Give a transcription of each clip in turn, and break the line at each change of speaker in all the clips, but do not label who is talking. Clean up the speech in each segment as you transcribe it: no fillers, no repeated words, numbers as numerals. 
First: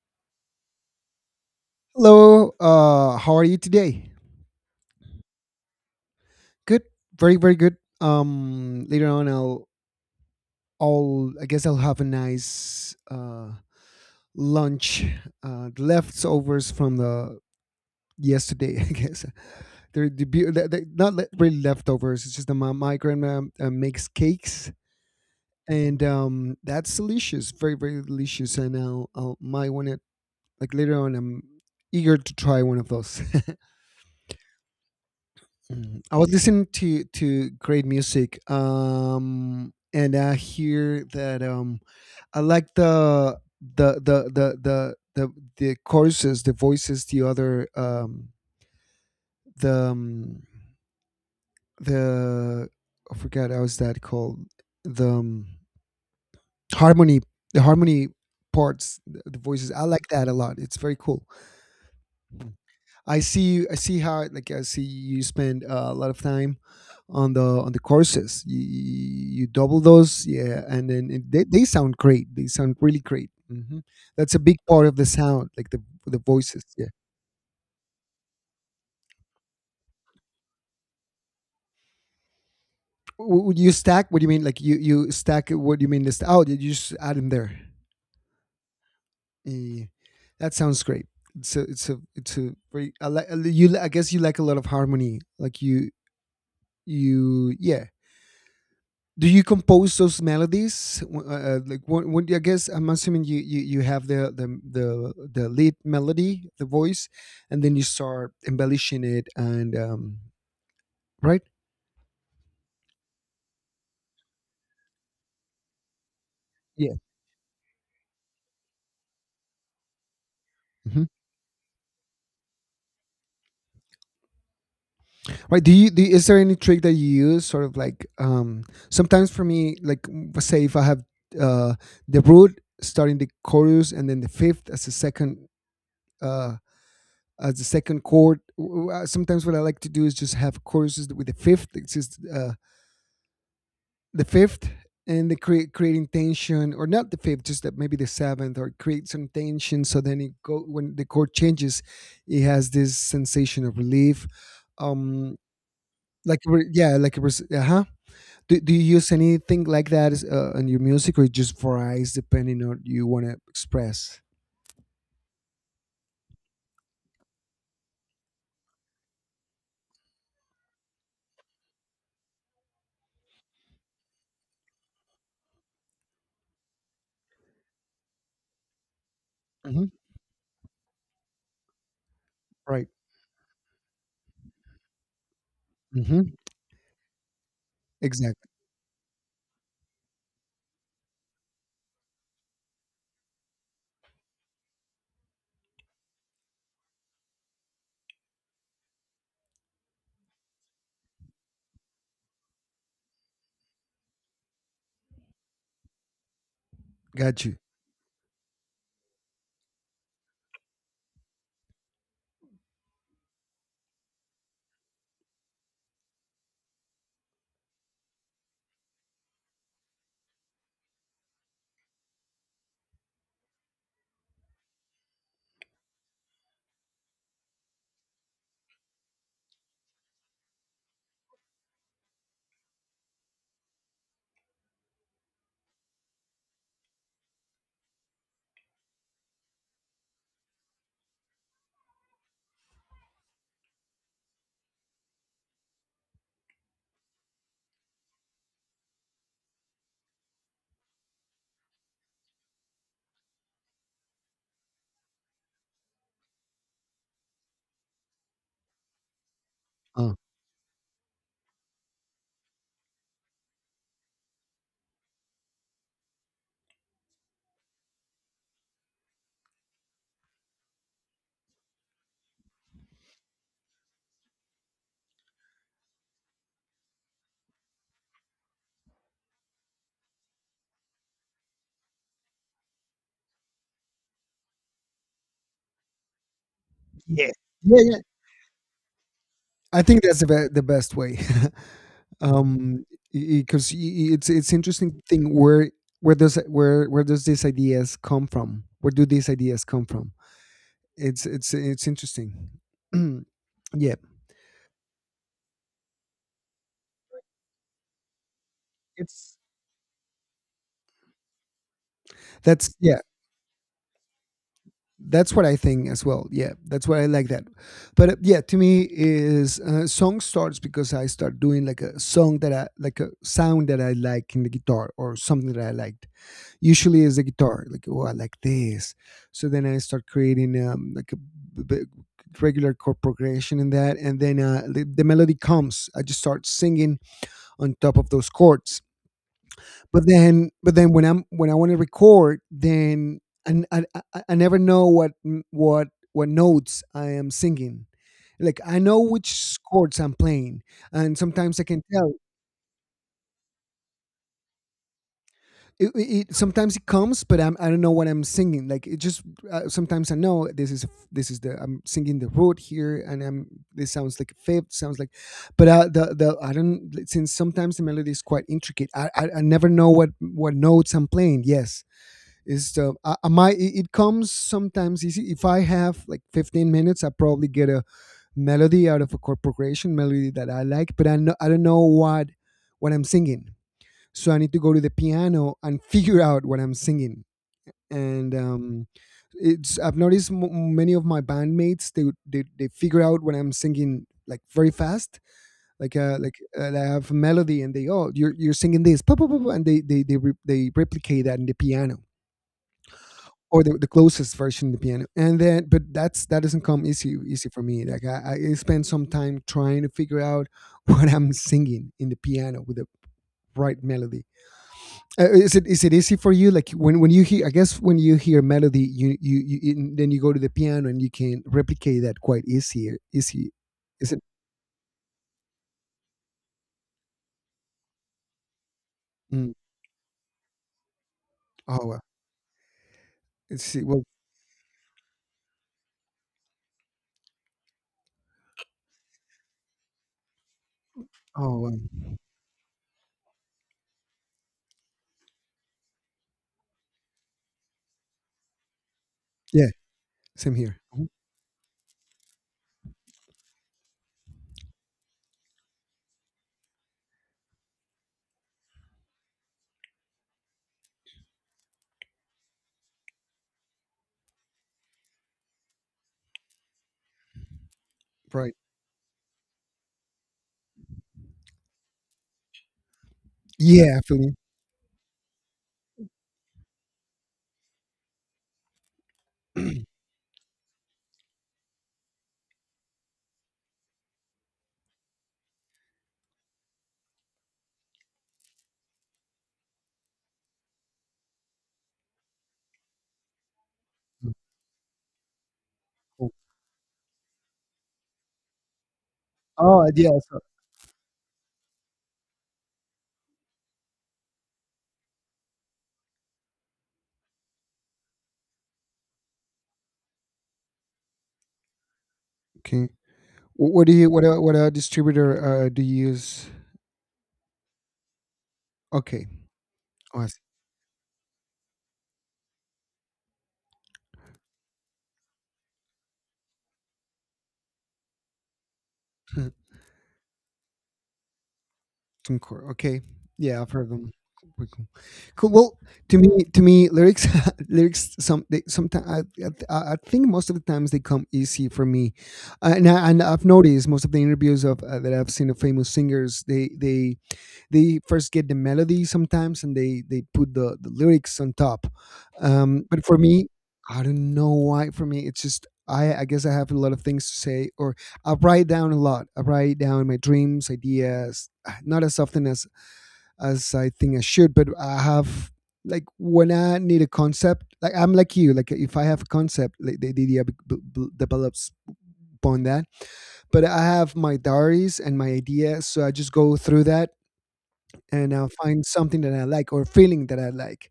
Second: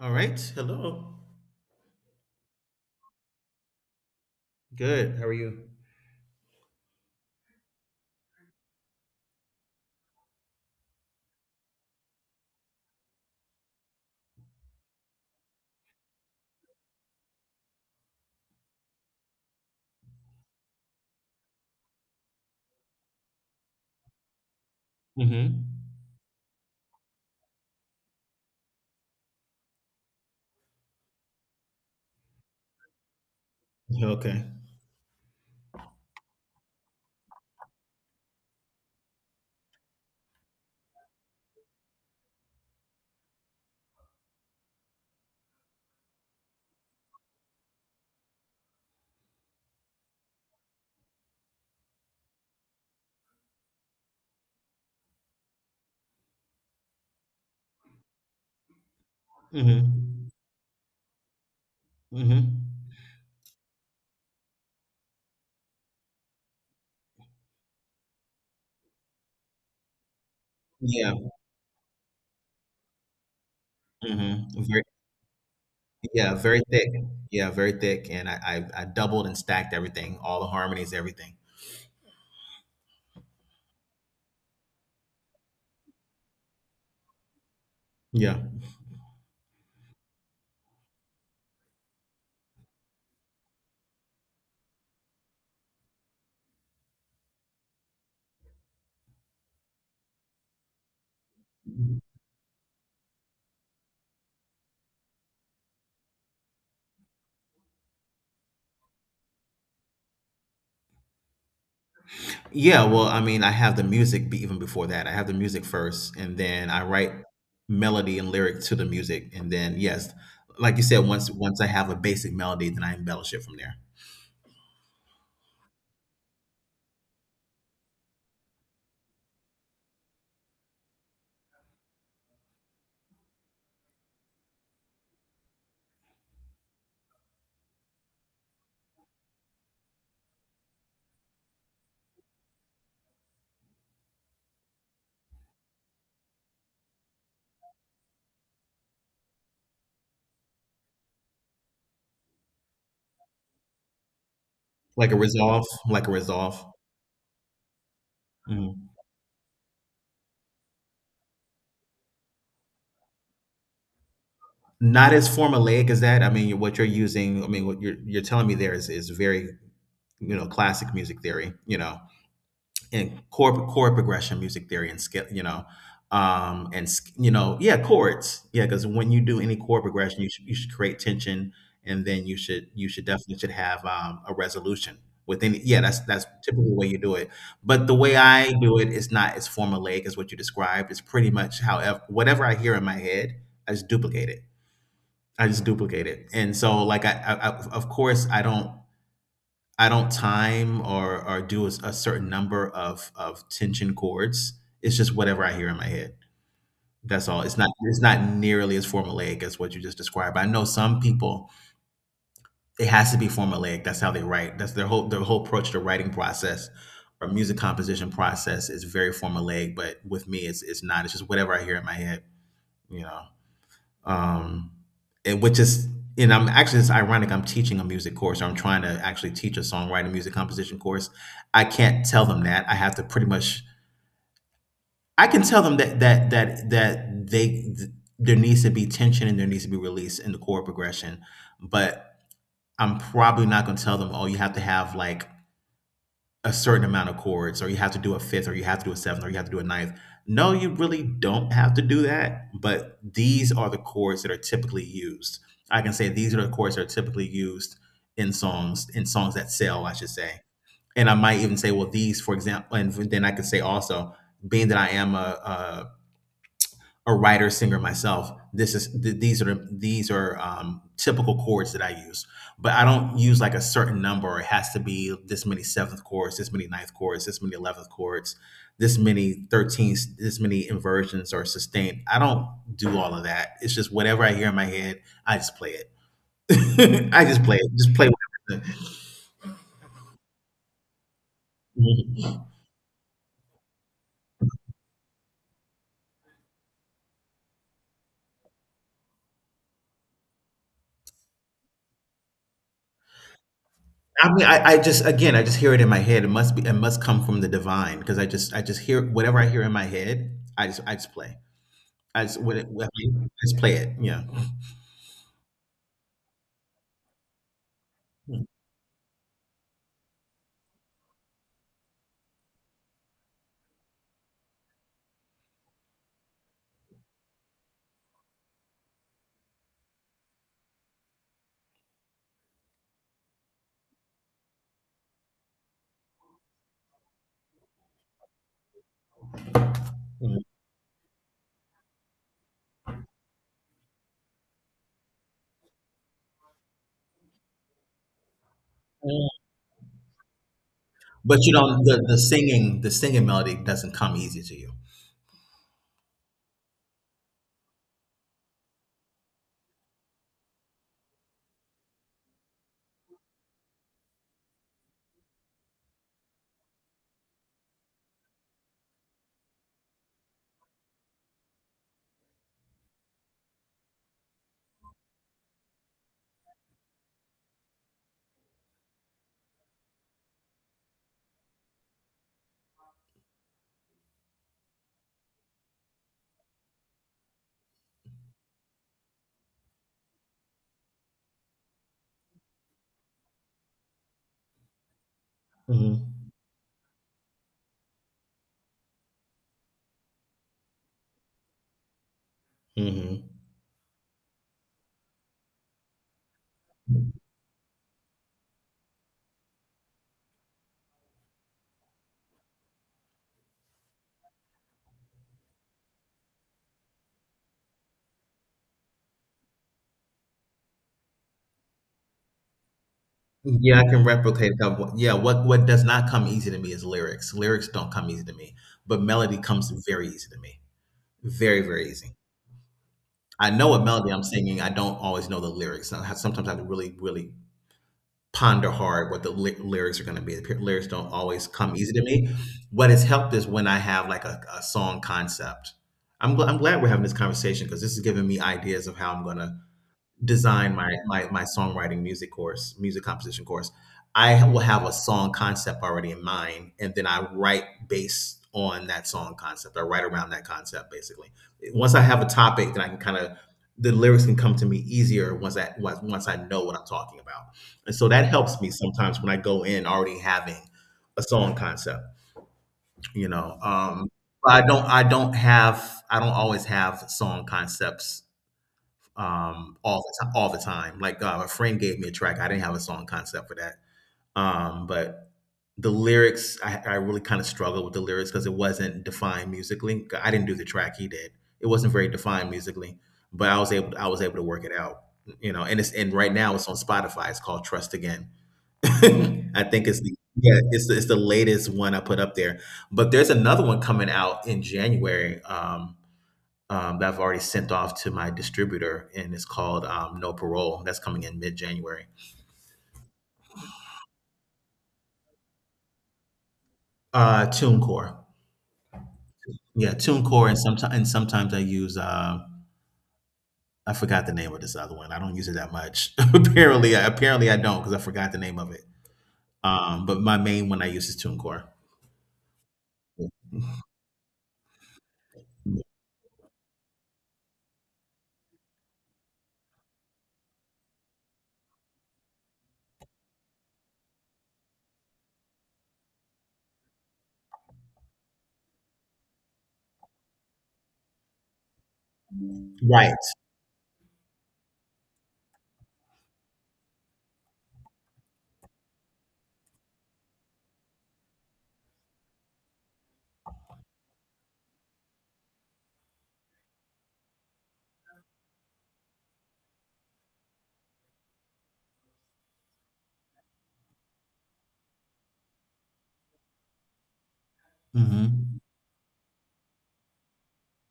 All right. Hello.
Hello. How are you today?
Good. How are you?
Good. Very, very good. Later on, I guess I'll have a nice lunch, the leftovers from the yesterday. I guess they're, the beau- they're not really leftovers. It's just that my grandma makes cakes,
Mm-hmm.
and that's delicious. Very, very delicious. And I'll might want to like later on. I'm eager to try one of those.
Okay.
I was listening to great music, and I hear that I like the the the the the choruses, the voices, the other the um, the I forgot how is that called the harmony the harmony parts the voices. I like that
Mm-hmm.
a lot. It's very cool.
Mm-hmm.
I see how like I see you spend a lot of time on the courses. You double those, yeah, and then
Yeah.
they sound great. They sound really great. Hmm. That's a big
Mm-hmm. Very,
part of the sound, like the
yeah. Very
voices. Yeah.
thick. Yeah. Very thick. I doubled and stacked everything, all the harmonies, everything.
Would you stack? What do you mean? Like you stack? What do you mean? This, oh, you just add them there.
Yeah.
Yeah. Yeah, yeah. That sounds great. It's a very, I like you. I guess you like a lot of harmony. Like you, yeah. Do you compose those melodies? Like when I guess I'm assuming you have the the lead melody, the voice, and then you start embellishing it, and right,
Yeah, well, I mean, I have the music be even before that. I have the music first, and then I
yeah.
write melody and lyric to the music, and then yes, like you said,
Hmm,
once I have a basic melody, then I embellish it from there.
right. Do, is there any trick that you use sort of like, um, sometimes for me like, say if I have uh the root starting the chorus, and then the fifth as a second, uh as the second chord. Sometimes what I like to do is just have choruses with the fifth. It's just, the fifth, and the creating tension, or not the fifth, just that maybe the seventh, or create some tension, so then it go, when the chord changes it has this sensation of relief.
Like a
Um,
resolve, like a resolve.
yeah, like it was, uh-huh. Do you
Mhm.
use anything like that in your music, or it just varies depending on you want to express?
Not as formulaic as that. I mean, what you're telling me there is very, you know, classic music theory, you know. In chord progression, music theory, and scale, you know, yeah, chords, yeah, because when you do any chord
Hmm,
progression, you should create tension, and then
right.
you should definitely should have a resolution within. Yeah, that's
Hmm,
typically the way you do it. But the way
exactly.
I do it is not as formulaic as what you described. It's pretty much however whatever I hear in my head, I just duplicate it. I just duplicate it, and so of course I don't. I don't time or do a certain number of tension chords. It's just whatever I hear in my head. That's all.
Got you.
It's not nearly as formulaic as what you just described. I know some people it has to be formulaic. That's how they write. That's their whole approach to writing process or music composition process is very formulaic. But with me, it's not. It's just whatever I hear in my head. You know. Um, and which is and I'm actually, it's ironic, I'm teaching a music course, or I'm trying to actually teach a songwriting music composition course. I can't tell them that. I have to pretty much. I can tell them that there needs to be tension and there needs to be release in the chord progression, but I'm probably not going to tell them, oh, you have to have like a certain amount of chords, or you have to do a fifth, or you have to do a seventh, or you have to do a ninth. No, you really don't have to do that, but these are the chords that are typically used. I can say these are the chords that are typically used in songs that sell, I should
Uh,
say. And I might even say, well, these, for example, and then I could say also, being that I am a writer singer myself, these are typical chords that I use, but I don't use like a certain number. It has to be this many seventh chords, this many ninth chords, this many 11th chords, this many 13th, this many inversions or sustained. I don't do all of that. It's just whatever I hear in my head. I just play it. I
yeah,
just play it, just
yeah,
play whatever
I think that's the the best way,
the-
um, because it's interesting thing where where does these ideas come from? Where do these ideas come from? It's it's interesting. Yeah,
I mean, I just again, I just hear it in my head. It must be, it must come from the divine because I just hear
it's
whatever I hear in my head. I just play. As what it,
that's
what I
yeah,
mean, let's play it. Yeah.
that's what I think as well. Yeah, that's why I like that. But yeah,
Mm,
to me is, song starts because I start doing like a song that I like, a sound that I like in the guitar, or something that I like. Usually it's the guitar, like, oh, I like this. So then I start creating, like a regular chord progression in that, and then, the melody comes. I just start singing on top of those chords. But then when I'm when I want to record, then, I, I, I never know what what notes I am singing. Like I know
mm.
which chords I'm playing, and
But you
sometimes I can
don't,
tell.
the singing, the singing melody doesn't come easy to you.
It sometimes it comes, but I'm, I don't know what I'm singing. Like it just, sometimes I know this is, this is the I'm singing the root here, and I'm, this sounds like a fifth, sounds like, but the I don't since sometimes the melody is quite intricate. I never know what notes I'm playing. Yes, is the I might, it comes sometimes easy. If I have like 15 minutes, I probably get a melody out of a chord progression, melody that I like, but I know I don't know what I'm singing, so I need to go to the piano and figure out what I'm singing. And it's, I've noticed, many of my bandmates, they figure out when I'm singing, like very fast, like,
Mm-hmm.
I have a melody, and they, oh, you're singing this, "pa, pa, pa, pa," and they replicate that in the piano,
Mm-hmm.
or the closest version of the piano, and then, but that's, that doesn't come easy for me. Like I spend some time trying to figure out what I'm singing in the piano with the right melody. Is it is it easy for you? Like when you hear, I guess when you hear melody, you, and then you go to the piano and you can replicate that quite easier. Easy,
Yeah, I can
is it?
replicate that. One. Yeah, what does not come easy to me is lyrics. Lyrics don't come easy to me, but melody
Mm.
comes very easy to me. Very,
Oh
very
well,
easy. I know
it's
a
well.
melody I'm singing. I don't always know the lyrics. Sometimes I have to really, really ponder hard what the lyrics are going to be. The lyrics don't always
Oh
come
well,
easy to me. What has helped is when I have like a song concept. I'm glad we're having this conversation because this is giving me ideas of how I'm going to
yeah, same
design
here.
my songwriting music course music composition course. I will have a song concept already in mind and then I write based on that song concept. I write around that concept basically. Once I have a topic, then I can kind of, the lyrics can come to me easier once I know what I'm talking about. And so that
Right.
helps me sometimes when I go in already having a song concept, you know.
Yeah, I feel you.
But I don't have, I don't always have song concepts all the time. All the time. Like a friend gave me a track. I didn't have a song concept for that, but the lyrics, I really kind of struggled with the lyrics because it wasn't defined musically. I didn't do the track, he did. It wasn't very defined musically, but I was
Mm,
able to work it out. You know, and it's, and
cool.
right now it's on Spotify. It's called Trust Again. I
Oh
think it's the,
yeah. So,
yeah, it's the latest one I put up there. But there's another one coming out in January. That I've already sent off to my distributor, and it's called No Parole. That's coming in mid January.
okay. What do you what, distributor do you use?
TuneCore,
Okay.
yeah,
Oh, I see.
TuneCore, and sometimes I use. I forgot the name of this other one. I don't use it that much. Apparently, I don't because I forgot the name of it.
Hmm.
But my main one I use is TuneCore.
Concord. Okay. Yeah, I've heard them. Cool, cool. Cool. Well, to me, lyrics, lyrics. Some, they, sometimes I think most of the times they come easy for me, and and I've noticed most of the interviews of that I've seen of famous singers, they first get the melody sometimes, and they put the lyrics on top. Um, but
Right.
for me, I don't know why. For me it's just, I guess I have a lot of things to say, or I write down a lot. I write down my dreams, ideas, not as often as I think I should, but I have, like when I need a concept, like I'm like you, like if I have a concept, like the idea develops upon that. But I have my diaries and my ideas, so I just go through that, and I'll
Hmm.
find something that I like, or feeling that I like.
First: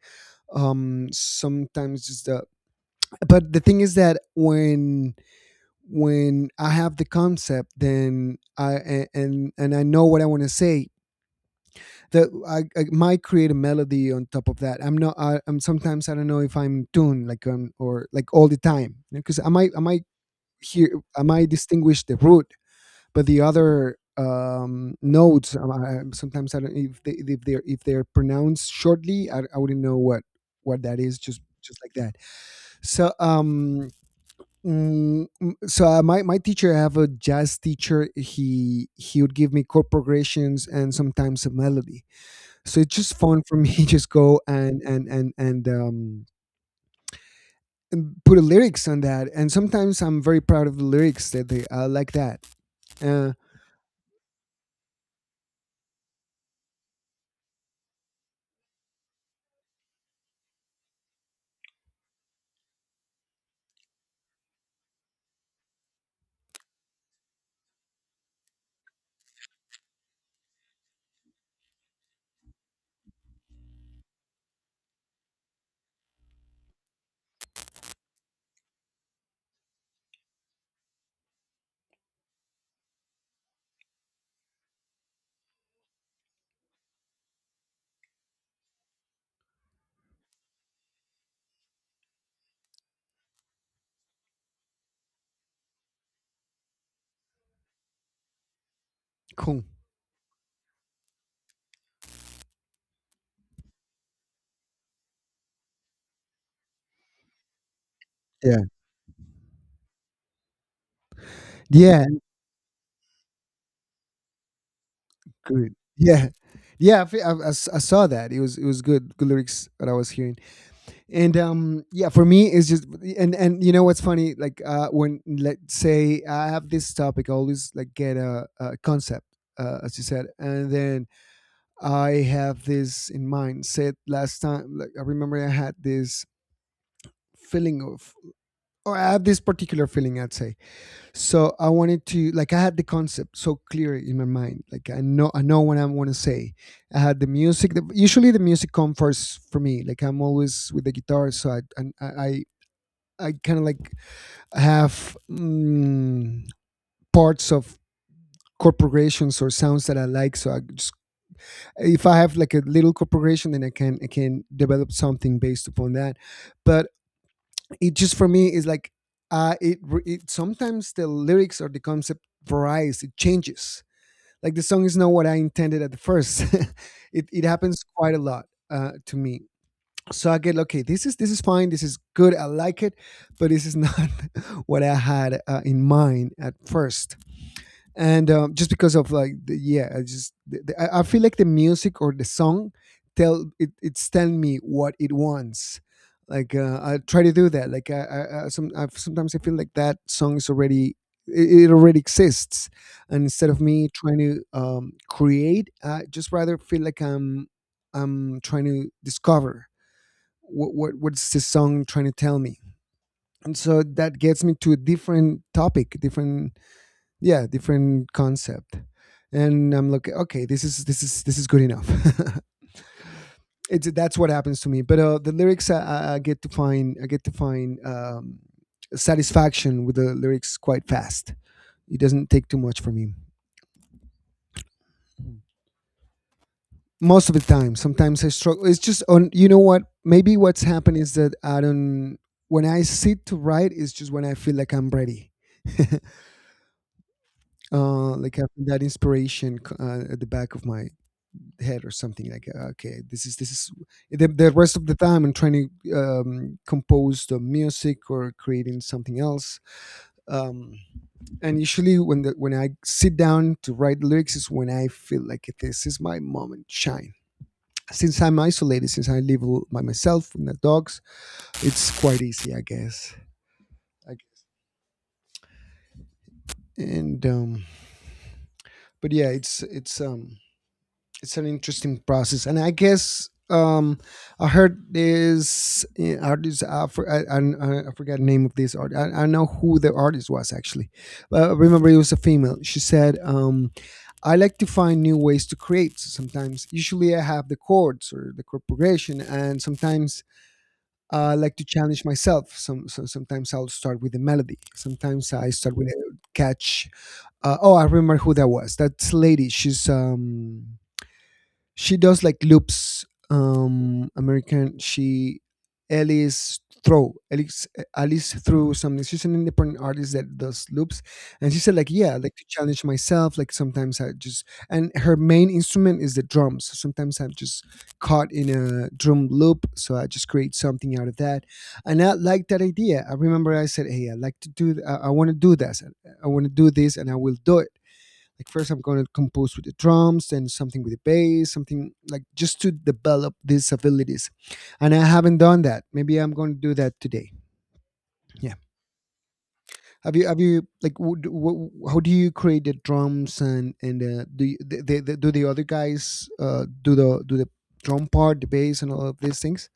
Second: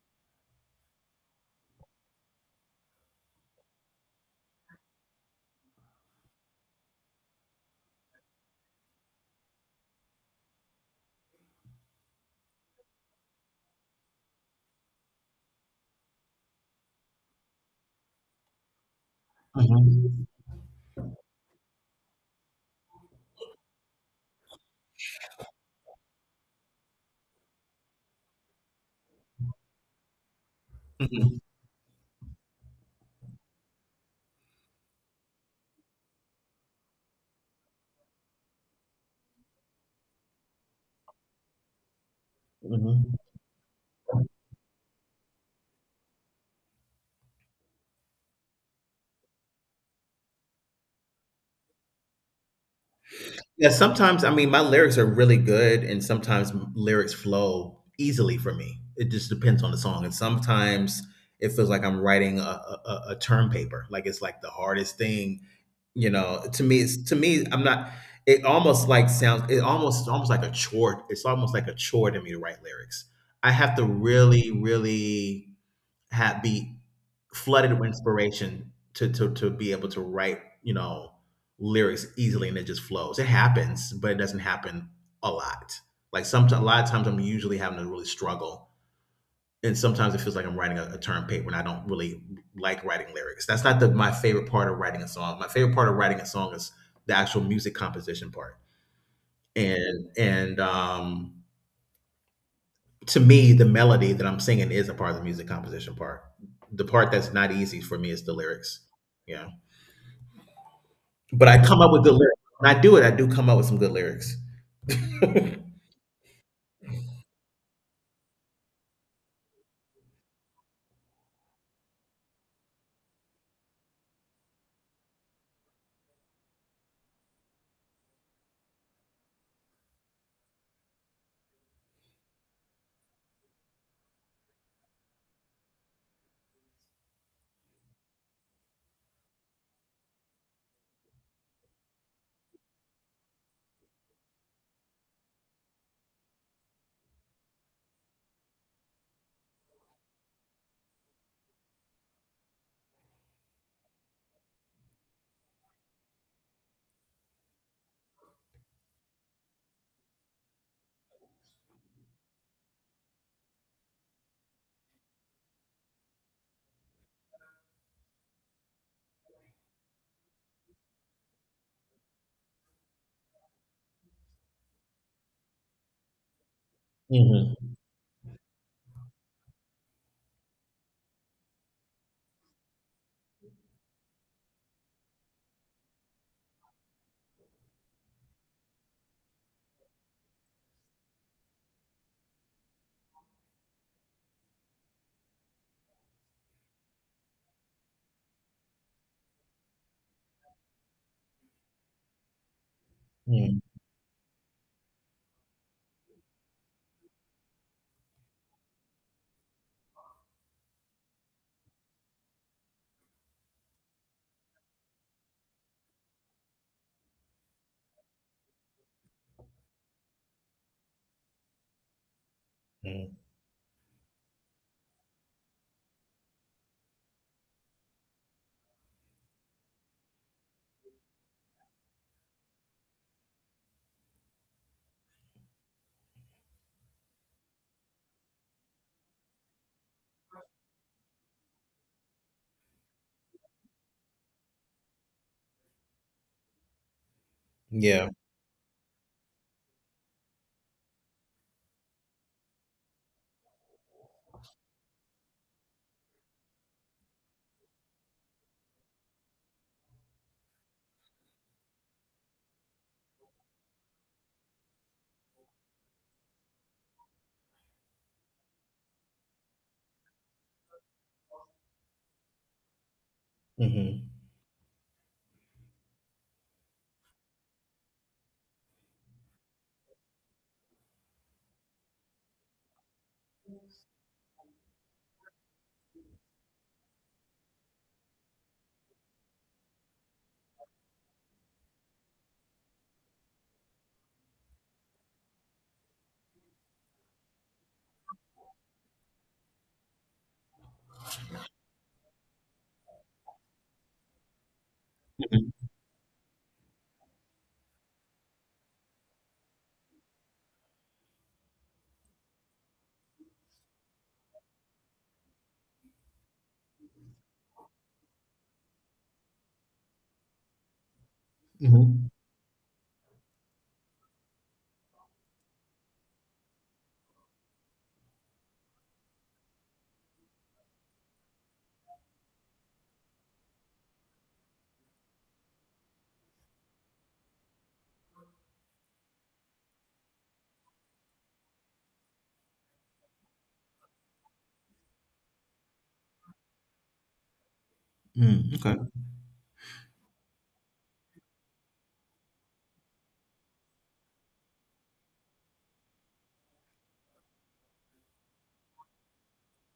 Sometimes it's the, but the thing is that when I have the concept, then and I know what I want to say. That I might create a melody on top of that. I'm not. I'm sometimes I don't know if I'm in tune, like, um, or like all the time, because I might
Hmm.
hear, I might distinguish the root, but the other, nodes, I, sometimes I don't, if they if they're pronounced shortly, I wouldn't know what that is,
Hmm.
just like that. So, um. So, my teacher, I have a jazz teacher, he would give me chord progressions, and sometimes a melody, so it's
Hmm.
just fun for me just go, and put a lyrics on that, and sometimes I'm very proud of the lyrics that they, like that, uh,
Yeah, sometimes I mean my lyrics are really good, and sometimes lyrics flow easily for me. It just depends on the song, and sometimes it feels like I'm writing a term paper. Like it's like the hardest thing, you know. To me, I'm not. It almost like sounds. It's almost like a chore. It's almost like a chore to me to write lyrics. I have to really, really had be flooded with inspiration to be able to write, you know, lyrics easily and it just flows. It happens, but it doesn't happen a lot. Like sometimes, a lot of times, I'm usually having to really struggle. And sometimes it feels like I'm writing a term paper and I don't really like writing lyrics. That's not the my favorite part of writing a song. My favorite part of writing a song is the actual music composition part.
cool,
And to me, the melody that I'm singing is a part of the music composition part. The part that's not easy for me is the
yeah,
lyrics. Yeah. But I come up with
yeah.
good lyrics. When I do it, I do come up with some good lyrics.
Good. Yeah. Yeah, I, fe- I s- I saw that. It was good, good lyrics that I was hearing, and yeah, for me it's just, and you know what's funny? Like, when let's say I have this topic, I always like get a concept, as you said, and then I have this in mind. Said last time, like I remember I had this feeling of, or I have this particular feeling, I'd say. So I wanted to like, I had the concept so clear in my mind, like I know, I know what I want to say. I had the music, usually the music comes first for me, like I'm always with the guitar. So I and I I kind of like have, mm, parts of corporations, or sounds that I like. So I just, if I have like a little corporation, then I can develop something based upon that. But it just for me is like, uh it, it sometimes the lyrics or the concept varies, it changes, like the song is not what I intended at the first. It
Hmm.
happens quite a lot, to me. So I get, okay, this is fine. This is good. I like it, but this is not what I had in mind at first. And just because of like the, yeah I just the, I feel like the music or the song it's telling me what it wants. Like I try to do that. Like I sometimes I feel like that song is already, it already exists. And instead
Hmm.
of me trying to create, I just rather feel like I'm trying to discover what's this song trying to tell me. And so that gets me to a different topic, different, yeah, different concept. And I'm like, okay, this is good enough. it's That's what happens to me. But the lyrics, I get to find, I get to find satisfaction with the lyrics quite fast. It doesn't take too much for me. Most of the time, sometimes I struggle. It's just on, you know what, maybe what's happened is that I don't, when I sit to write, it's just when I feel like I'm ready.
Yeah.
Like having that inspiration, at the back of my head or something, like okay, this is the rest of the time I'm trying to compose the music or creating something else. um, and usually when when I sit down to write lyrics is when I feel like, okay, this is my moment shine. Since I'm isolated, since I live by myself with the dogs, it's quite easy, I guess. I,
Hmm.
and but yeah, it's it's an interesting process. And I guess I heard this artist, I forgot the name of this art I know who the artist was actually, but remember it was a female. She said, I like to find new ways to create. So sometimes usually I have the chords or the chord progression, and sometimes I like to challenge myself. Sometimes I'll start with a melody, sometimes I start with a catch. Oh, I remember who that was. That's a lady. She's she does like loops. American, she, Alice, Alice through something. She's an independent artist that does loops. And she said like,
Hmm.
yeah, I like to challenge myself. Like sometimes I just, and her main instrument is the drums, so sometimes I'm just caught in a drum loop, so I just create something out of that. And I like that idea. I remember I said, hey, I like to do I want to do this, I want to do this, and I will do it. Like first I'm going to compose with the drums, then something with the bass, something, like just to develop these abilities. And I haven't done that. Maybe I'm going to do that today. Yeah,
Mm. Okay.
have you like, how do you create the drums, and do you, do the other guys do the, drum part, the bass, and all of these things?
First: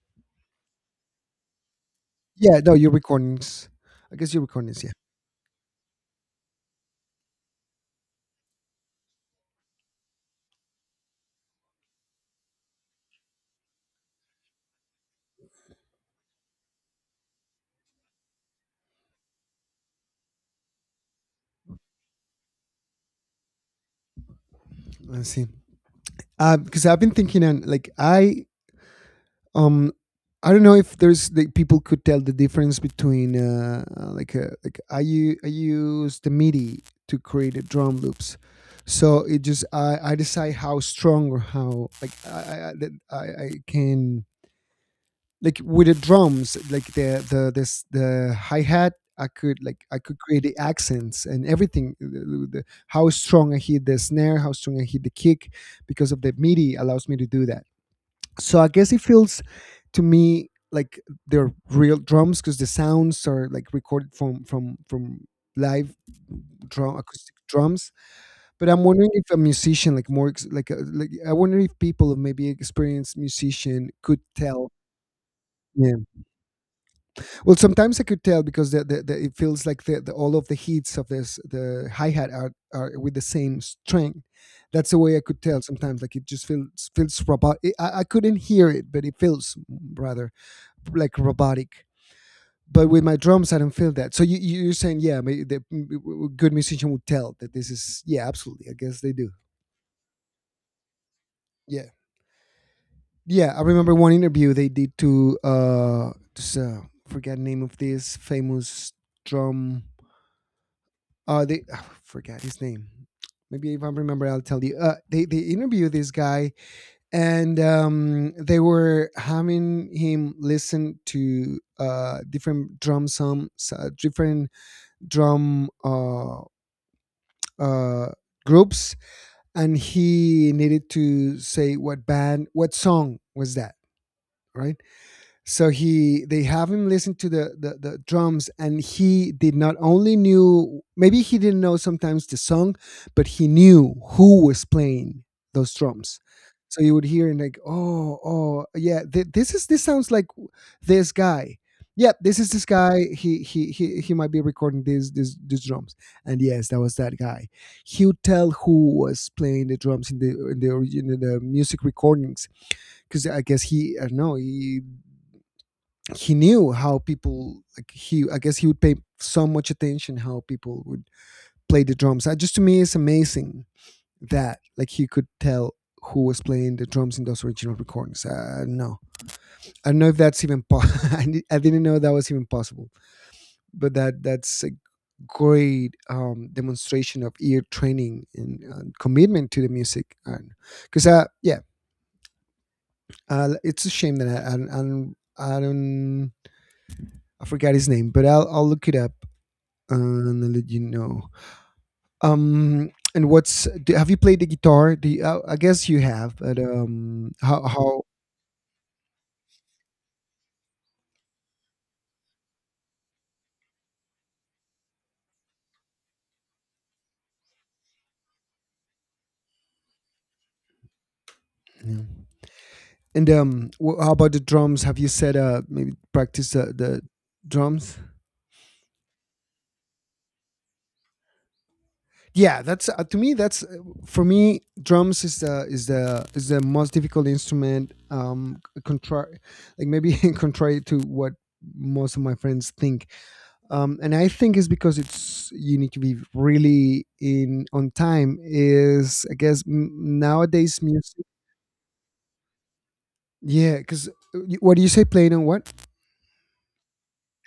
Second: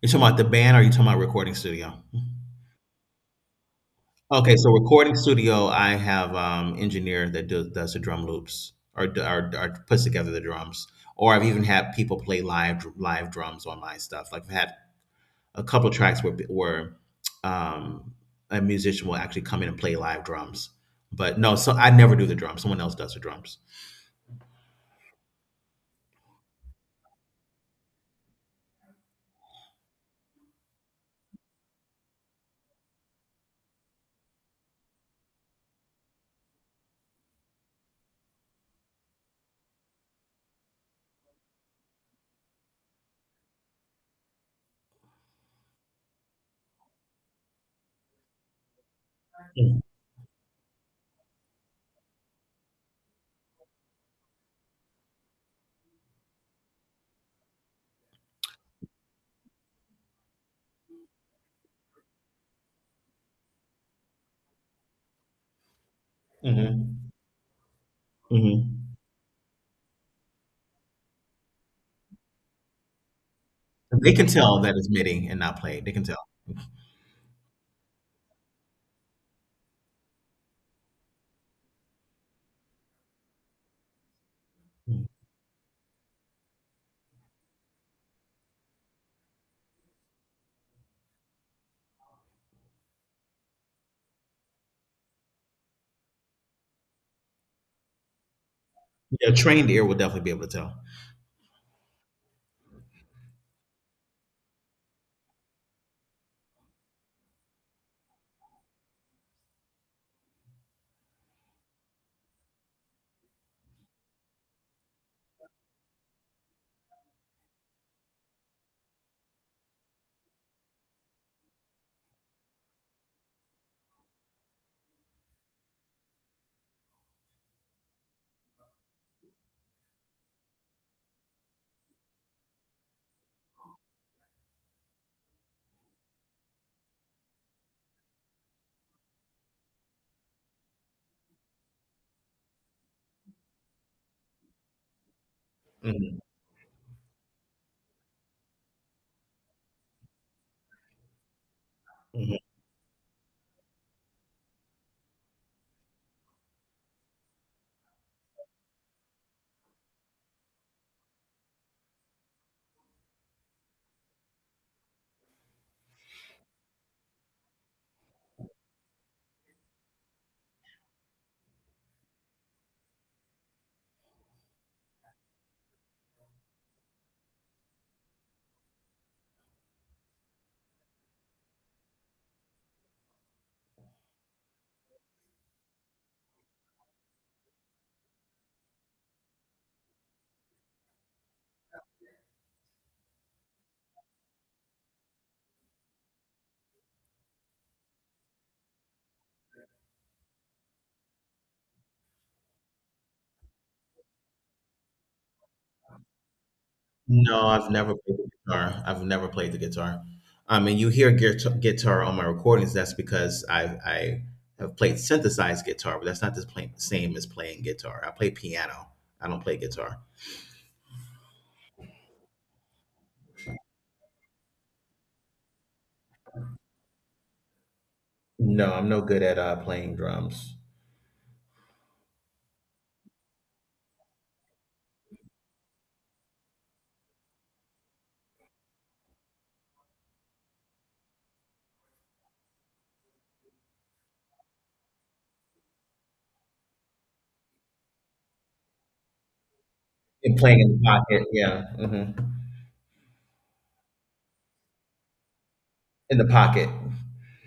You're talking about the band or you talking about recording studio?
Yeah, no, your recordings, I guess your
Okay, so
recordings, yeah.
recording studio, I have engineer that does the drum loops, or or puts together the drums. Or I've even had people play live drums on my stuff. Like I've had a couple of tracks where um, a musician will actually come in and play live drums. But no, so I never do the drums. Someone else does the drums.
I see. Because I've been thinking on like, I, um, I don't know if there's, the people could tell the difference between like, I I use the MIDI to create the drum loops. So it just, I decide how strong or how, like that I can, like with the drums, like the hi hat, I could like
Mm-hmm.
I could create the accents and everything, the- how strong I hit the snare, how strong I hit the kick, because of the MIDI allows me to do that. So I guess it feels to me like they're real drums, because the sounds are like recorded from live drum,
Mm-hmm.
acoustic drums. But I'm
Mm-hmm.
wondering if a musician, like more like, a, like I wonder if people, maybe experienced musician,
They
could
can tell
tell.
that it's MIDI and not played. They
Yeah,
can tell. Mm-hmm.
well, sometimes I could tell, because the, it feels like the all of the hits of this, the hi-hat, are with the same string. That's the way I could tell sometimes. Like it just feels robot, I couldn't hear it, but it feels rather like robotic. But with my drums, I don't feel that. So you, you're saying, yeah, the good musician would tell that this is, yeah, absolutely. I guess they do.
Yeah, a trained ear will definitely be able to tell.
Yeah, yeah. I remember one interview they did to forget the name of this famous drum. They, I forgot his name. Maybe if I remember, I'll tell you. They interviewed this guy, and they were having him listen to different drum, some different drum, uh, groups, and he needed to say what band, what song was that, right? So he, they have him listen to the drums, and he did not only knew, maybe he didn't know sometimes the song, but he knew who was playing those
Mhm.
drums. So you would hear and like, oh, this is, this sounds like this guy. Yep,
Mhm.
this is this guy, he might be recording these drums. And yes, that was that guy. He would tell who was playing the drums in the origin, in the music recordings. Because I guess he, I don't know, he knew how people, like, he, I guess he would pay so much attention how people would play the drums. Just to me it's amazing that, like, he could tell who was playing the drums in those original recordings. I don't know, I don't know if that's even I, I didn't know that was even possible. But that, that's a great demonstration of ear training and commitment to the music. Because yeah, it's a shame that I don't, I forgot his name, but I'll look it up and let you know. And what's do, have you played the guitar? Do you, I guess you have, but
No,
how,
I've
how?
never played the guitar. I've never played the guitar. I mean, you hear guitar, on my recordings. That's because I have played synthesized guitar, but that's not the plain, same as playing guitar. I play piano. I don't play guitar.
Yeah. And how about the drums? Have you said, uh, maybe practice the drums?
No, I'm no good at playing drums.
Yeah, that's to me, that's for me, drums is the is the is the most difficult instrument. Contrary, like maybe contrary to what most of my friends think. And I think it's because it's, you need to be really in on time. Is, I guess
And playing in the
nowadays
pocket,
music,
yeah, mhm.
yeah. Because what do you say? Playing on what?
In the pocket.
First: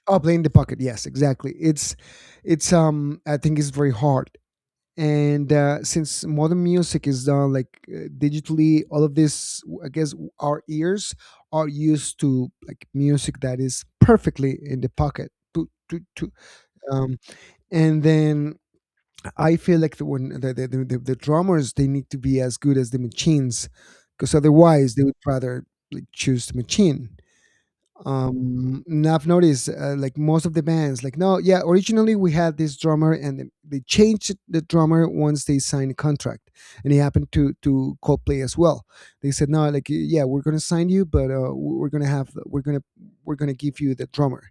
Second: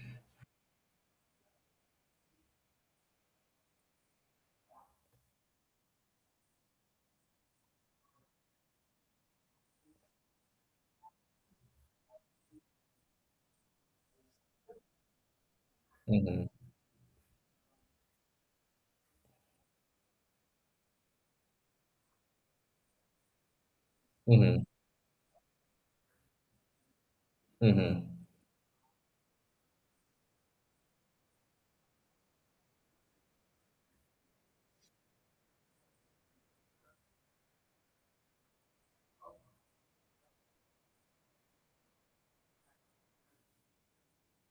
Oh, playing the pocket. Yes, exactly. It's, um, I think it's very hard. And since modern music is done like digitally, all of this, I guess, our ears are used to like music that is perfectly in the pocket.
Mhm,
Um, and then I feel like the one the drummers, they need to be as good as the machines, because
mhm,
otherwise they would rather, like, choose the machine.
mhm.
And I've noticed like most of the bands, like, no, yeah, originally we had this drummer, and then they changed the drummer once they signed a contract. And it happened to Coldplay as well. They said, no, like, yeah, we're gonna sign you, but we're gonna have, we're gonna give you the drummer.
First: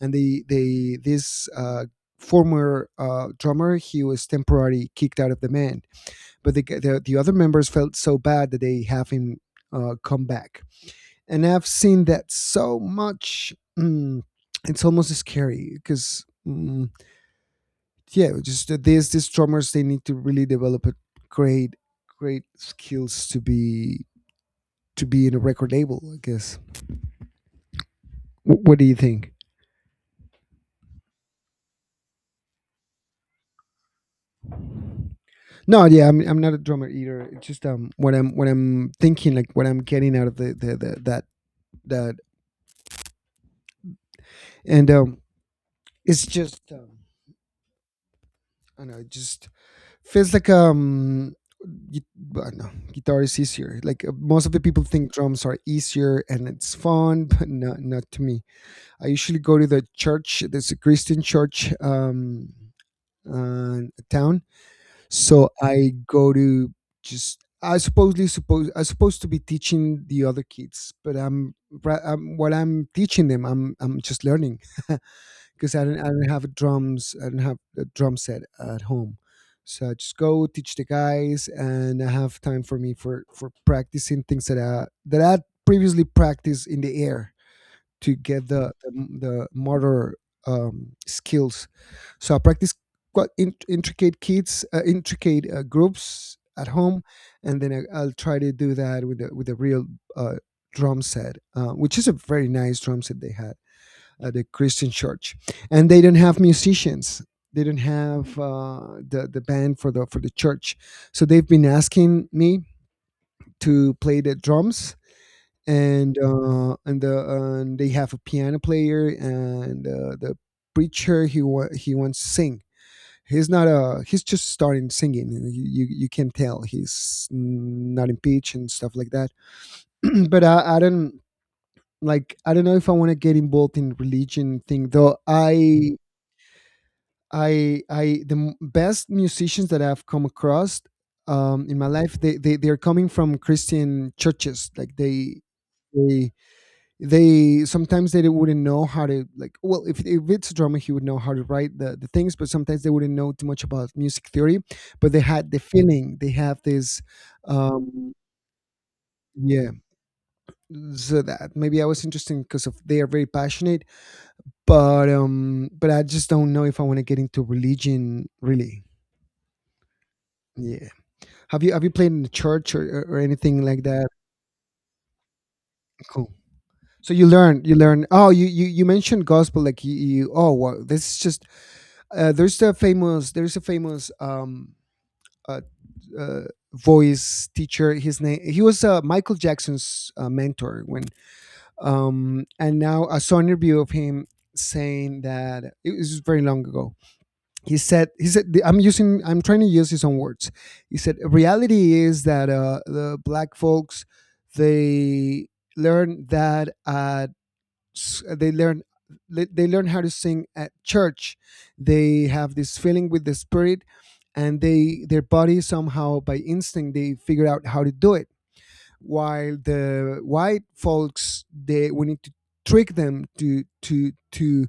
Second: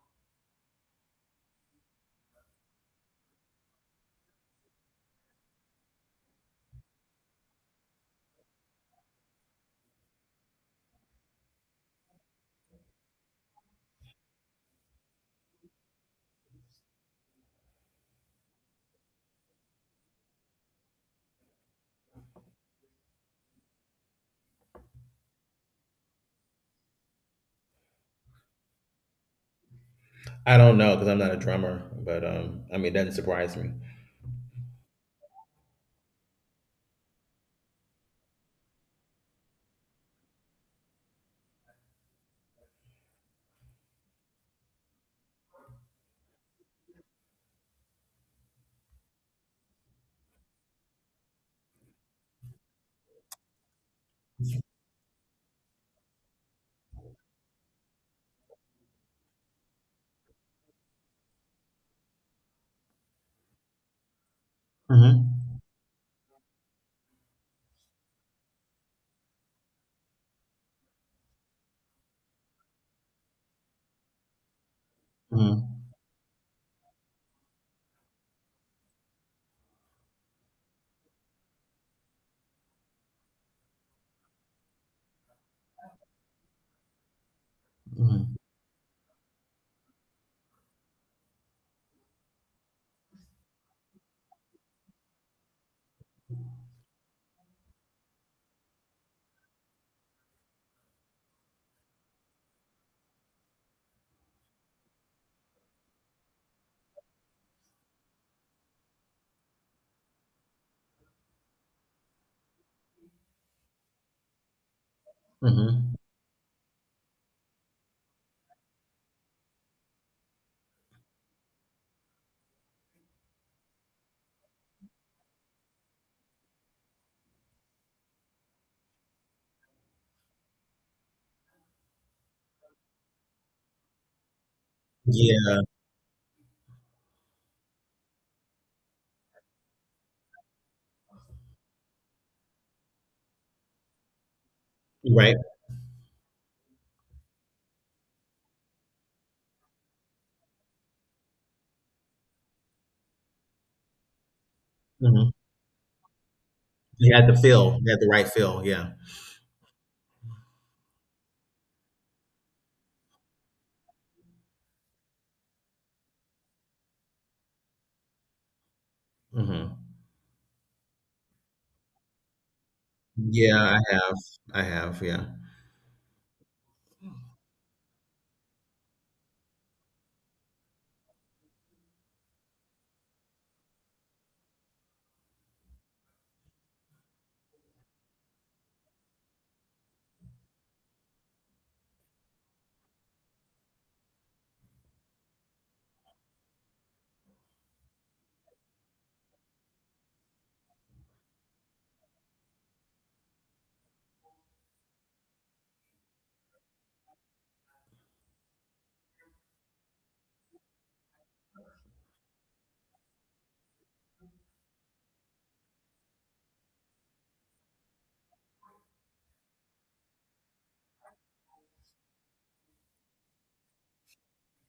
And they this former drummer, he was temporarily kicked out of the band, but the other members felt so bad that they have him come back. And I've seen that so much. Mm, it's almost scary because, mm, yeah, just these drummers, they need to really develop a great, great skills to be, to be in a record label, I guess. What do you think?
I don't know because 'cause I'm not a drummer, but, I mean, it doesn't surprise me.
No, yeah, I'm not a drummer either. It's just, um, what I'm, what I'm thinking, like what I'm getting out of the that, that, and it's just, um, I don't know, it just feels like, um, but no, guitar is easier. Like most of the people think drums are easier and it's fun, but not, not to me. I usually go to the church. There's a Christian church, town,
Mhm,
so I go to just. I supposedly suppose I'm supposed to be teaching the other kids, but I'm, I'm, what I'm teaching them, I'm just learning.
mhm,
Because I didn't, I didn't have drums. I didn't have a drum set at home, so I just go teach the guys, and I have time for me for practicing things that I, that I previously practiced in the air to
mhm,
get the motor, skills. So I practice quite in, intricate kids, intricate groups at home, and then I'll try to do that with the, with a real uh, drum set, which is a very nice drum set they had at the Christian church, and they didn't have musicians. They didn't have the band for the, for the church, so they've been asking me to play the drums.
mhm.
And and the, and they have a piano player, and the preacher, he wants to sing. He's not a, he's just starting singing. You can tell he's not in pitch and stuff like that. But I don't like I don't know if I want to get involved in religion thing though.
Yeah,
I best musicians that I've come across in my life they're coming from Christian churches like
you're right,
they they sometimes they wouldn't know how to like well if it's a drummer he would know how to write the things but sometimes they wouldn't know too much about music theory but they
mhm.
had the feeling they have this
You had the feel, you had the
um
right feel, yeah.
yeah, so that maybe I was interested because of they are very passionate but I just don't know if I want to get into religion really.
Mhm.
Yeah. Have you played in the church, or
Yeah,
anything
I
like that?
have, yeah.
Cool. So you learn, you learn. Oh, you mentioned gospel, like you. Oh, wow, this is just. There's the famous. There's a famous uh, uh voice teacher. His name. He was Michael Jackson's mentor when and now I saw an interview of him saying that it was very long ago. He said I'm using, I'm trying to use his own words. He said reality is that the black folks they learn that at they learn they learn how to sing at church. They have this feeling with the spirit, and they their body somehow by instinct they figure out how to do it, while the white folks they we need to trick them to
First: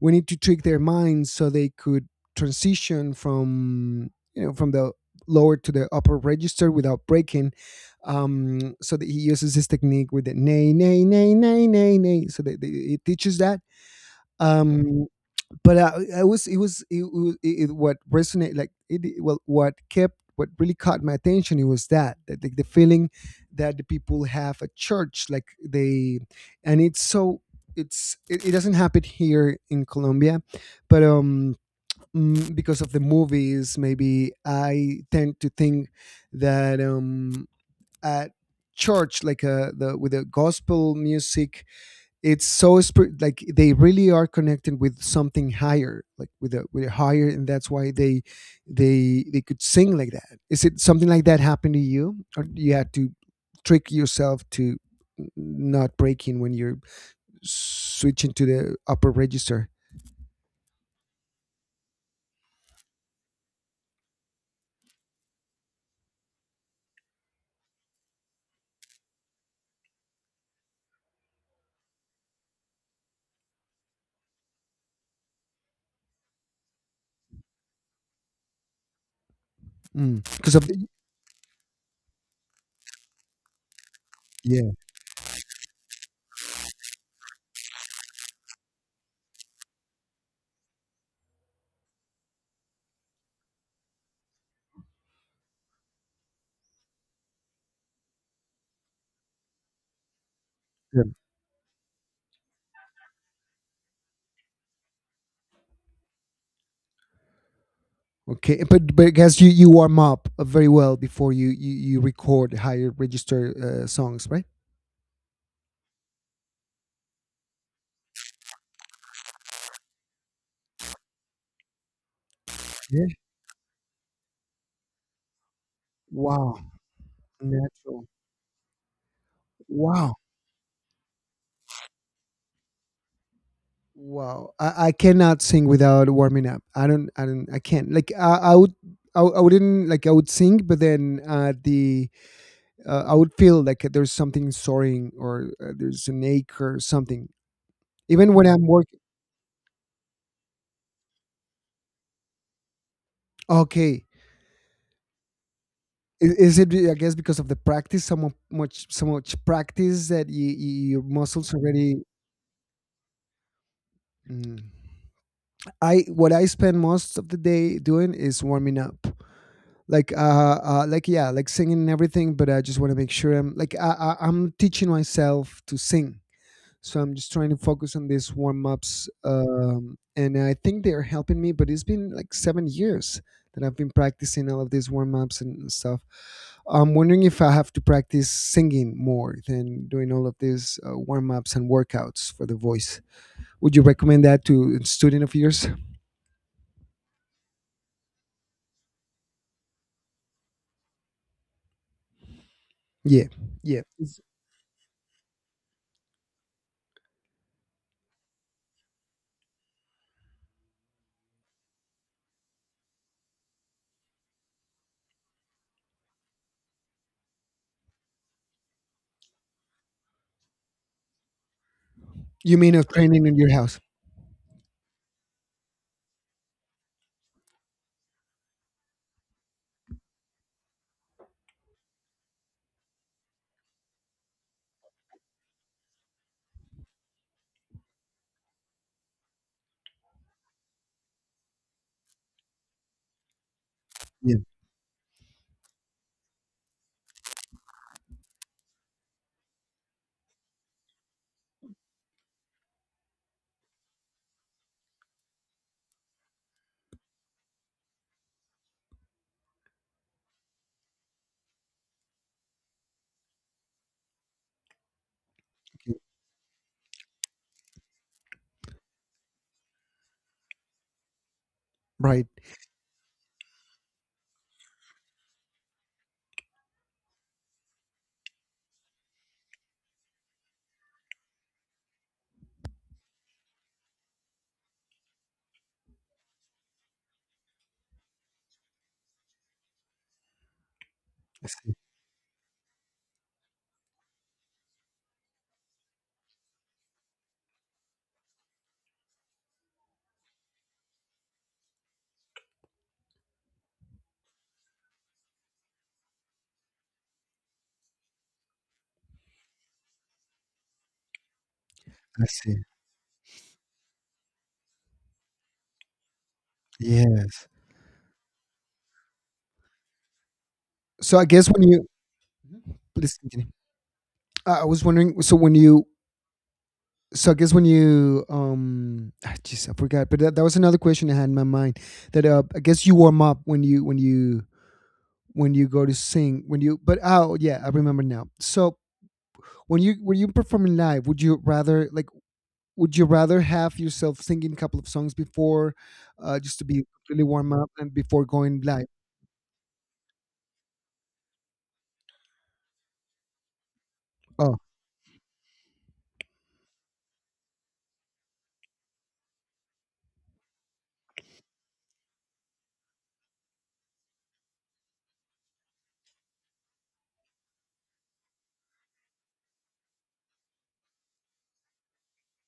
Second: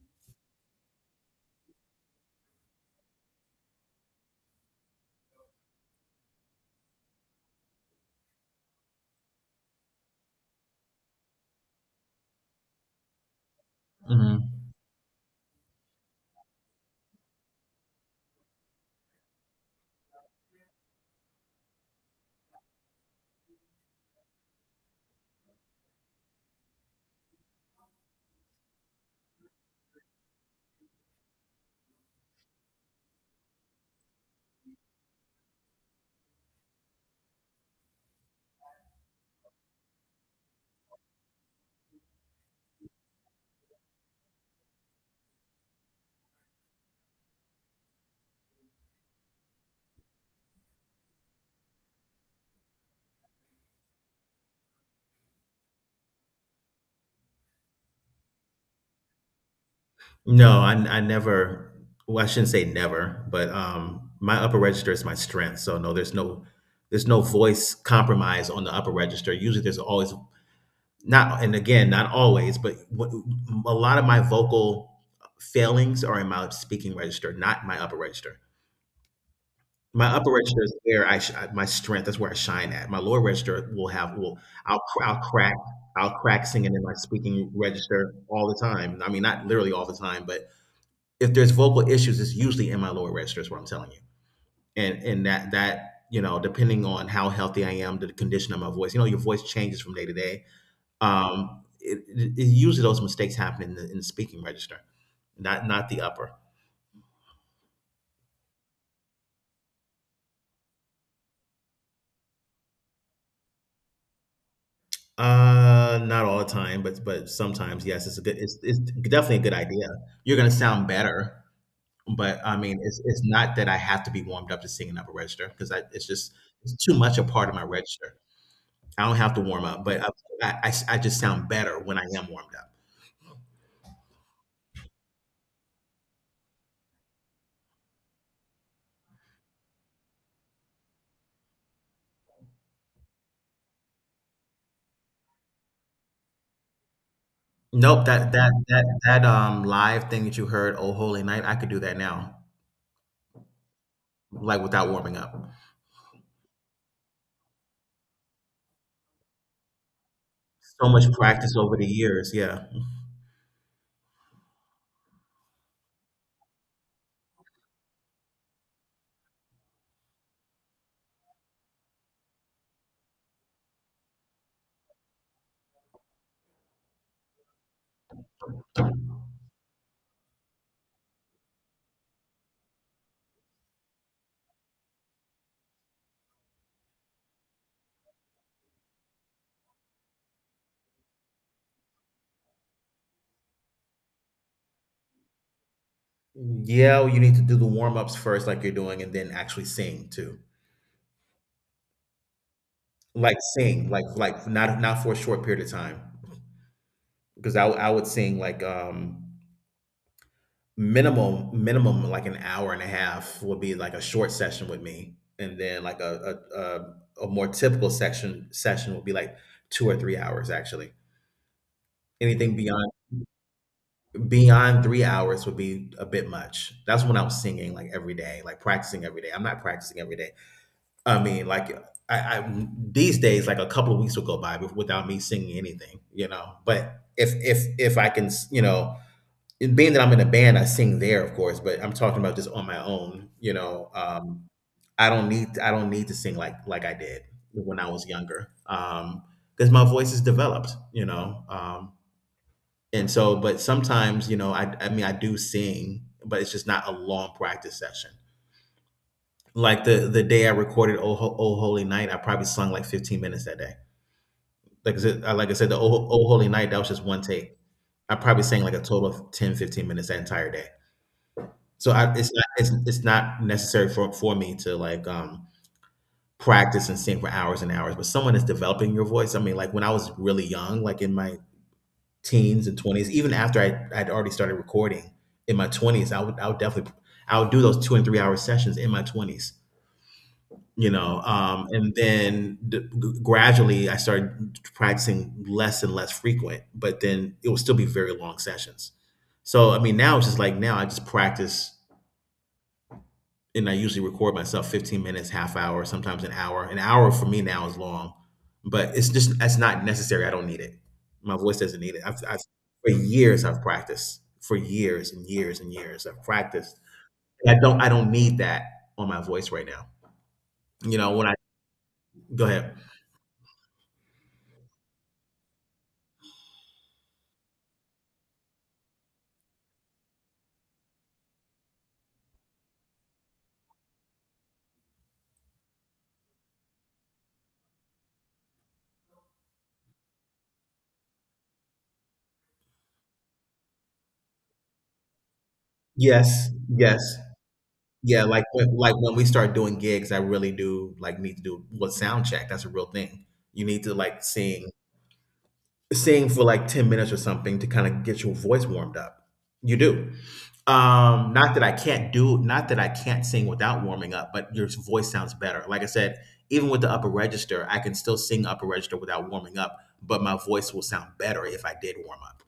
we need to trick their minds so they could transition from you know from the lower to the upper register without breaking. So that he uses this technique with the nay nay nay nay nay nay so that they, it teaches that.
Mhm.
Um but I was it what resonated like it well what kept what really caught my attention, it was that the feeling that the people have at church, like they, and it's so it, it doesn't happen here in Colombia, but because of the movies maybe I tend to think that at church like the with the gospel music it's so spirit like they really are connected with something higher, like with a higher, and that's why they could sing like that. Is it something like that happened to you, or you had to trick yourself to not breaking when you're switching to the upper register
No, I never. Well, I shouldn't say never, but my upper register is my strength. So no, there's no, there's no voice compromise on the upper register. Usually, there's always not, and again, not always, but what, a lot of my vocal failings are in my speaking register, not my upper register. My upper
because
register
of
is
the,
where my strength. That's where I shine at. My lower register will have will
yeah,
I'll crack, singing in my speaking register all the time. I mean, not literally all the time, but if there's vocal issues, it's usually in my lower register. Is what I'm telling you. And that, depending on how healthy I am, the condition of my voice. Your voice changes from day to day.
yeah.
It, it, it Usually those mistakes happen in the speaking register, not the upper.
Okay, but because you warm up very well before you record higher register songs, right?
Not all the time, but sometimes, yes, it's definitely a good idea. You're gonna sound better, but I mean, it's
Yeah.
it's not that I have to be warmed up to sing an upper register, because I it's just
Wow.
it's too much a part of my
Natural.
register. I don't have to warm up, but
Wow.
I just sound better when I am warmed up.
Wow, I cannot sing without warming up. I don't, I don't, I can't. Like I would, I wouldn't like I would sing, but then the I would feel like there's something soaring, or there's an ache or something.
Nope, that
Even when
that
I'm
that
working,
that live thing that you heard, "Oh Holy Night," I could do that now,
okay.
like without warming up.
Is it? I guess because of the practice, so much, so much practice that you,
So
your
much
muscles
practice over the
already.
years, yeah.
Mm. I what I spend most of the day doing is warming up. Like like yeah like singing and everything, but I just want to make sure I'm like I'm teaching myself to sing, so I'm just trying to focus on these warm-ups. And I think they're helping me, but it's been like 7 years that I've been practicing all of these warm-ups and stuff. I'm wondering if I have to practice singing more than doing all of these warm-ups and workouts for the voice. Would you recommend that to a student of yours?
Yeah, well, you need to do the warm ups first, like you're doing, and then actually sing too.
Yeah.
Like
Yeah.
sing, like
It's-
like not for a short period of time, because I would sing, like, minimum, like an hour and a half would be like a short session with me, and then like a more typical section session would be like 2 or 3 hours, actually.
you
Anything
mean a
beyond
training in your house?
beyond 3 hours would be a bit much. That's when I was singing like every day, like practicing every day. I'm not practicing every day. I mean, like, I these days, like, a couple of weeks will go by without me singing anything, but if I can, and being that I'm in a band, I sing there, of course, but I'm talking about just on my own.
Yeah.
I don't need to sing like I did when I was younger, because my voice is developed. And so, but sometimes, I mean, I do sing, but it's just not a long practice session. Like the day I recorded "Oh Holy Night," I probably sung like 15 minutes that day. Like I said, the "Oh,
Okay.
Ho- oh Holy Night" that was just one take. I probably sang like a total of 10, 15 minutes that entire day. So I,
Right.
it's not it's, it's not necessary for me to, like, practice and sing for hours and hours. But someone is developing your voice. I mean, like when I was really young, like in my teens and twenties, even after I'd already started recording in my twenties, I would definitely I would do those 2 and 3 hour sessions in my twenties. You know,
I see.
and then gradually I started practicing less and less frequent, but then it will still be very long sessions. So I mean, now it's just like, now I just practice, and I usually record myself 15 minutes, half hour, sometimes an hour. An hour for me now is long, but it's just that's not necessary. I don't need it. My voice doesn't need it.
I
I've
see.
For years I've practiced, for years and years and years I've practiced.
Yes.
And I don't need that on my voice right now. You know
So I
when I.
guess when you.
Go
Mhm.
ahead.
Please continue. I was wondering. So when you, so I guess when you ah, jeez, I forgot, but that was another question I had in my mind. That I guess you warm up when you when you go to sing when you. But oh yeah, I remember now. So when you performing live, would you rather like would you rather have yourself singing a couple of songs before,
Yes,
just to be
yes,
completely warm up and before
yeah.
going live?
Like when we start doing gigs, I really do like need to do what sound check. That's a real thing. You need to like
Oh
sing for like 10 minutes or something to kind of get your voice warmed up. You do. Not that I can't do, not that I can't sing without warming up, but your voice sounds better. Like I said, even with the upper register, I can still sing upper register without warming up, but my voice will sound better if I did warm up.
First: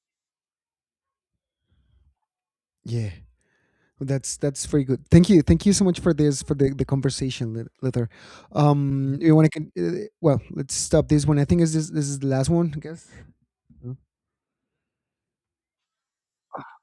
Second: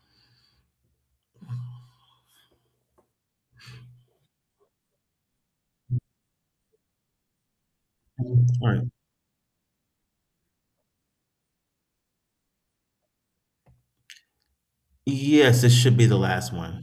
yeah. That's very good. Thank you so much for this for the conversation, Lither.
All right.
You want to well, let's stop this one. I think is this this is the last one, I guess.
Yes, this should be the last one.